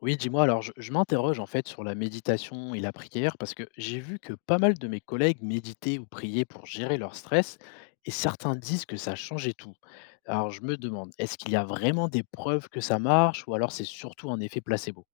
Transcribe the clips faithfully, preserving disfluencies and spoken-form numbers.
Oui, dis-moi, alors je, je m'interroge en fait sur la méditation et la prière parce que j'ai vu que pas mal de mes collègues méditaient ou priaient pour gérer leur stress et certains disent que ça changeait tout. Alors je me demande, est-ce qu'il y a vraiment des preuves que ça marche ou alors c'est surtout un effet placebo?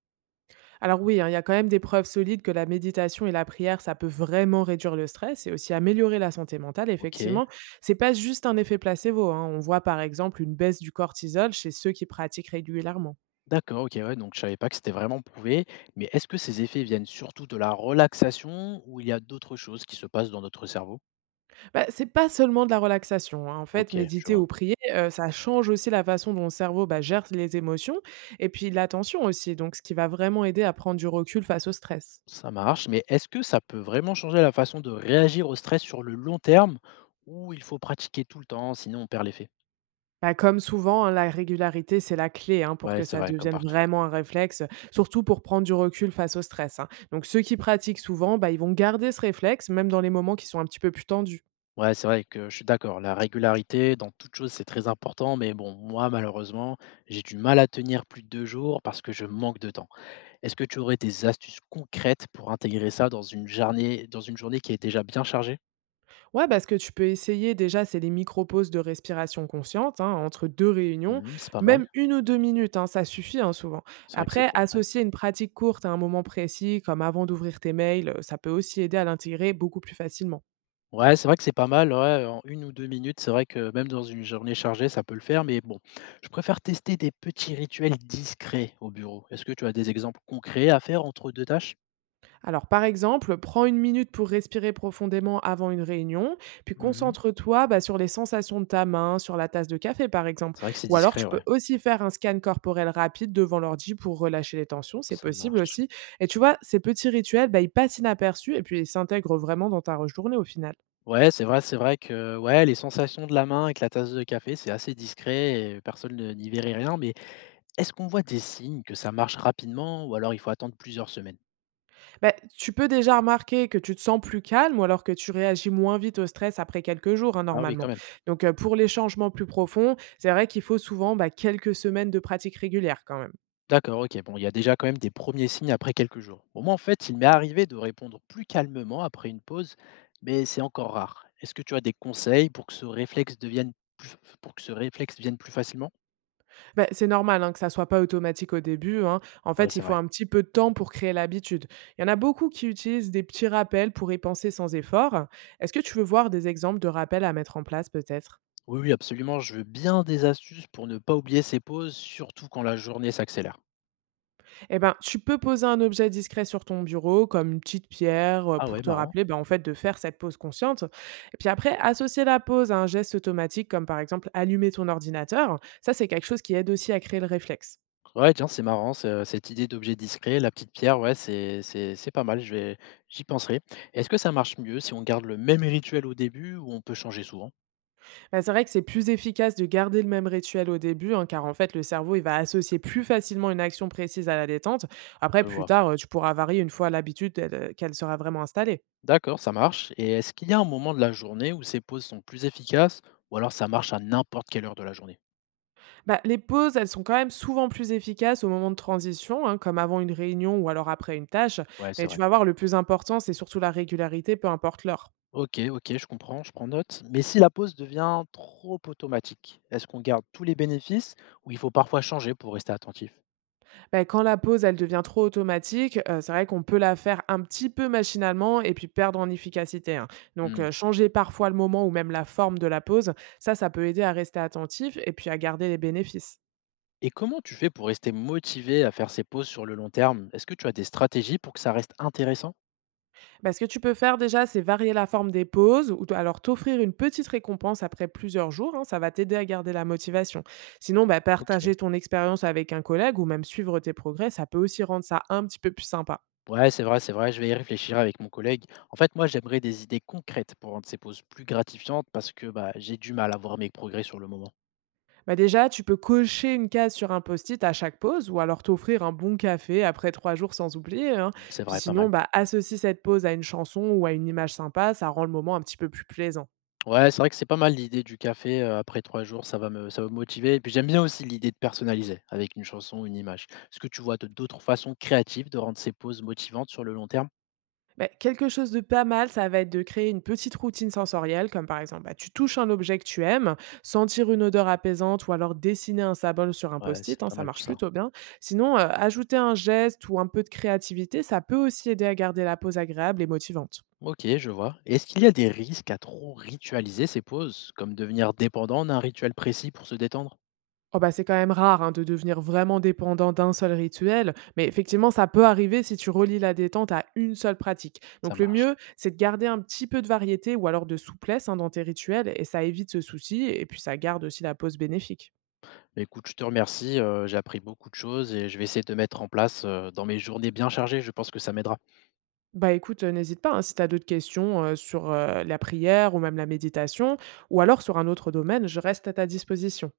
Alors oui, hein, il y a quand même des preuves solides que la méditation et la prière, ça peut vraiment réduire le stress et aussi améliorer la santé mentale. Ok, Effectivement, c'est pas juste un effet placebo, hein. On voit par exemple une baisse du cortisol chez ceux qui pratiquent régulièrement. d'accord, ok, ouais, donc je savais pas que c'était vraiment prouvé, mais est-ce que ces effets viennent surtout de la relaxation ou il y a d'autres choses qui se passent dans notre cerveau? Bah, c'est pas seulement de la relaxation, hein. En fait, Ok, je méditer vois. ou prier, euh, ça change aussi la façon dont le cerveau bah, gère les émotions et puis l'attention aussi. Donc, ce qui va vraiment aider à prendre du recul face au stress. Ça marche, mais est-ce que ça peut vraiment changer la façon de réagir au stress sur le long terme ou il faut pratiquer tout le temps, sinon on perd l'effet? Bah, comme souvent, hein, la régularité, c'est la clé hein, pour Ouais, que c'est ça vrai, comme devienne partout. vraiment un réflexe, surtout pour prendre du recul face au stress, hein. Donc, ceux qui pratiquent souvent, bah, ils vont garder ce réflexe, même dans les moments qui sont un petit peu plus tendus. Ouais, c'est vrai que je suis d'accord. La régularité dans toute chose, c'est très important, mais bon, moi, malheureusement, j'ai du mal à tenir plus de deux jours parce que je manque de temps. Est-ce que tu aurais des astuces concrètes pour intégrer ça dans une journée, dans une journée qui est déjà bien chargée? Ouais, parce que tu peux essayer déjà, c'est les micro-pauses de respiration consciente hein, entre deux réunions, Mhm, c'est pas mal. même une ou deux minutes, hein, ça suffit hein, souvent. C'est vrai que c'est Après, cool. associer une pratique courte à un moment précis, comme avant d'ouvrir tes mails, ça peut aussi aider à l'intégrer beaucoup plus facilement. Ouais, c'est vrai que c'est pas mal, ouais, en une ou deux minutes, c'est vrai que même dans une journée chargée, ça peut le faire, mais bon, je préfère tester des petits rituels discrets au bureau. Est-ce que tu as des exemples concrets à faire entre deux tâches? Alors, par exemple, prends une minute pour respirer profondément avant une réunion, puis Mhm. concentre-toi bah, sur les sensations de ta main, sur la tasse de café, par exemple. C'est vrai que c'est Ou alors, discret, tu ouais, peux aussi faire un scan corporel rapide devant l'ordi pour relâcher les tensions, c'est ça possible marche. aussi. Et tu vois, ces petits rituels, bah, ils passent inaperçus et puis ils s'intègrent vraiment dans ta journée au final. Ouais, c'est vrai, c'est vrai que ouais, les sensations de la main avec la tasse de café, c'est assez discret et personne ne- n'y verrait rien, mais est-ce qu'on voit des signes que ça marche rapidement ou alors il faut attendre plusieurs semaines? Bah, tu peux déjà remarquer que tu te sens plus calme ou alors que tu réagis moins vite au stress après quelques jours, hein, Ah oui, quand normalement. même. Donc, euh, pour les changements plus profonds, c'est vrai qu'il faut souvent bah, quelques semaines de pratique régulière quand même. D'accord, ok. Bon, il y a déjà quand même des premiers signes après quelques jours. Bon, moi, en fait, il m'est arrivé de répondre plus calmement après une pause, mais c'est encore rare. Est-ce que tu as des conseils pour que ce réflexe devienne plus, pour que ce réflexe vienne plus facilement. Ben c'est normal, hein, que ça soit pas automatique au début, hein. En Ouais, fait, c'est il faut vrai. un petit peu de temps pour créer l'habitude. Il y en a beaucoup qui utilisent des petits rappels pour y penser sans effort. Est-ce que tu veux voir des exemples de rappels à mettre en place peut-être? Oui, oui, absolument. Je veux bien des astuces pour ne pas oublier ces pauses, surtout quand la journée s'accélère. Eh ben, tu peux poser un objet discret sur ton bureau, comme une petite pierre, euh, Ah ouais, pour te marrant. rappeler, ben, en fait, de faire cette pause consciente. Et puis après, associer la pause à un geste automatique, comme par exemple allumer ton ordinateur. Ça, c'est quelque chose qui aide aussi à créer le réflexe. Ouais, tiens, c'est marrant, ce- cette idée d'objet discret, la petite pierre, ouais, c'est c'est- c'est pas mal, je vais, j'y penserai. Est-ce que ça marche mieux si on garde le même rituel au début ou on peut changer souvent? Bah, c'est vrai que c'est plus efficace de garder le même rituel au début, hein, car en fait, le cerveau, il va associer plus facilement une action précise à la détente. Après, Je plus vois. tard, euh, tu pourras varier une fois l'habitude elle, euh, qu'elle sera vraiment installée. D'accord, ça marche. Et est-ce qu'il y a un moment de la journée où ces pauses sont plus efficaces ou alors ça marche à n'importe quelle heure de la journée? Bah, les pauses, elles sont quand même souvent plus efficaces au moment de transition, hein, comme avant une réunion ou alors après une tâche. Ouais, c'est Mais tu vrai. vas voir, le plus important, c'est surtout la régularité, peu importe l'heure. Ok, ok, je comprends, je prends note. Mais si la pause devient trop automatique, est-ce qu'on garde tous les bénéfices ou il faut parfois changer pour rester attentif? Bah, quand la pause, elle devient trop automatique, heu, c'est vrai qu'on peut la faire un petit peu machinalement et puis perdre en efficacité, hein. Donc Hmm. heu, changer parfois le moment ou même la forme de la pause, ça, ça peut aider à rester attentif et puis à garder les bénéfices. Et comment tu fais pour rester motivé à faire ces pauses sur le long terme? Est-ce que tu as des stratégies pour que ça reste intéressant? Bah, ce que tu peux faire déjà, c'est varier la forme des pauses ou t alors t'offrir une petite récompense après plusieurs jours, hein, ça va t'aider à garder la motivation. Sinon, bah, Ok. partager ton expérience avec un collègue ou même suivre tes progrès, ça peut aussi rendre ça un petit peu plus sympa. Ouais, c'est vrai, c'est vrai, je vais y réfléchir avec mon collègue. En fait, moi, j'aimerais des idées concrètes pour rendre ces pauses plus gratifiantes parce que bah, j'ai du mal à voir mes progrès sur le moment. Bah déjà, tu peux cocher une case sur un post-it à chaque pause ou alors t'offrir un bon café après trois jours sans oublier, hein. C'est Puis vrai, pas mal. sinon, bah, associe cette pause à une chanson ou à une image sympa, ça rend le moment un petit peu plus plaisant. Ouais, c'est vrai que c'est pas mal l'idée du café euh, après trois jours, ça va me, ça va me motiver. Et puis j'aime bien aussi l'idée de personnaliser avec une chanson, une image. Est-ce que tu vois de- d'autres façons créatives de rendre ces pauses motivantes sur le long terme? Bah, quelque chose de pas mal, ça va être de créer une petite routine sensorielle, comme par exemple, bah, tu touches un objet que tu aimes, sentir une odeur apaisante ou alors dessiner un symbole sur un Ouais, post-it, c'est hein, pas ça mal tout marche ça. plutôt bien. Sinon, euh, ajouter un geste ou un peu de créativité, ça peut aussi aider à garder la pause agréable et motivante. Ok, je vois. Est-ce qu'il y a des risques à trop ritualiser ces pauses, comme devenir dépendant d'un rituel précis pour se détendre? Oh bah, c'est quand même rare, hein, de devenir vraiment dépendant d'un seul rituel, mais effectivement, ça peut arriver si tu relis la détente à une seule pratique. Ça Donc le marche. mieux, c'est de garder un petit peu de variété ou alors de souplesse, hein, dans tes rituels et ça évite ce souci et puis ça garde aussi la pause bénéfique. Bah, écoute, je te remercie, heu, j'ai appris beaucoup de choses et je vais essayer de mettre en place, heu, dans mes journées bien chargées, je pense que ça m'aidera. Bah écoute, heu, n'hésite pas, hein, si tu as d'autres questions, heu, sur, heu, la prière ou même la méditation ou alors sur un autre domaine, je reste à ta disposition.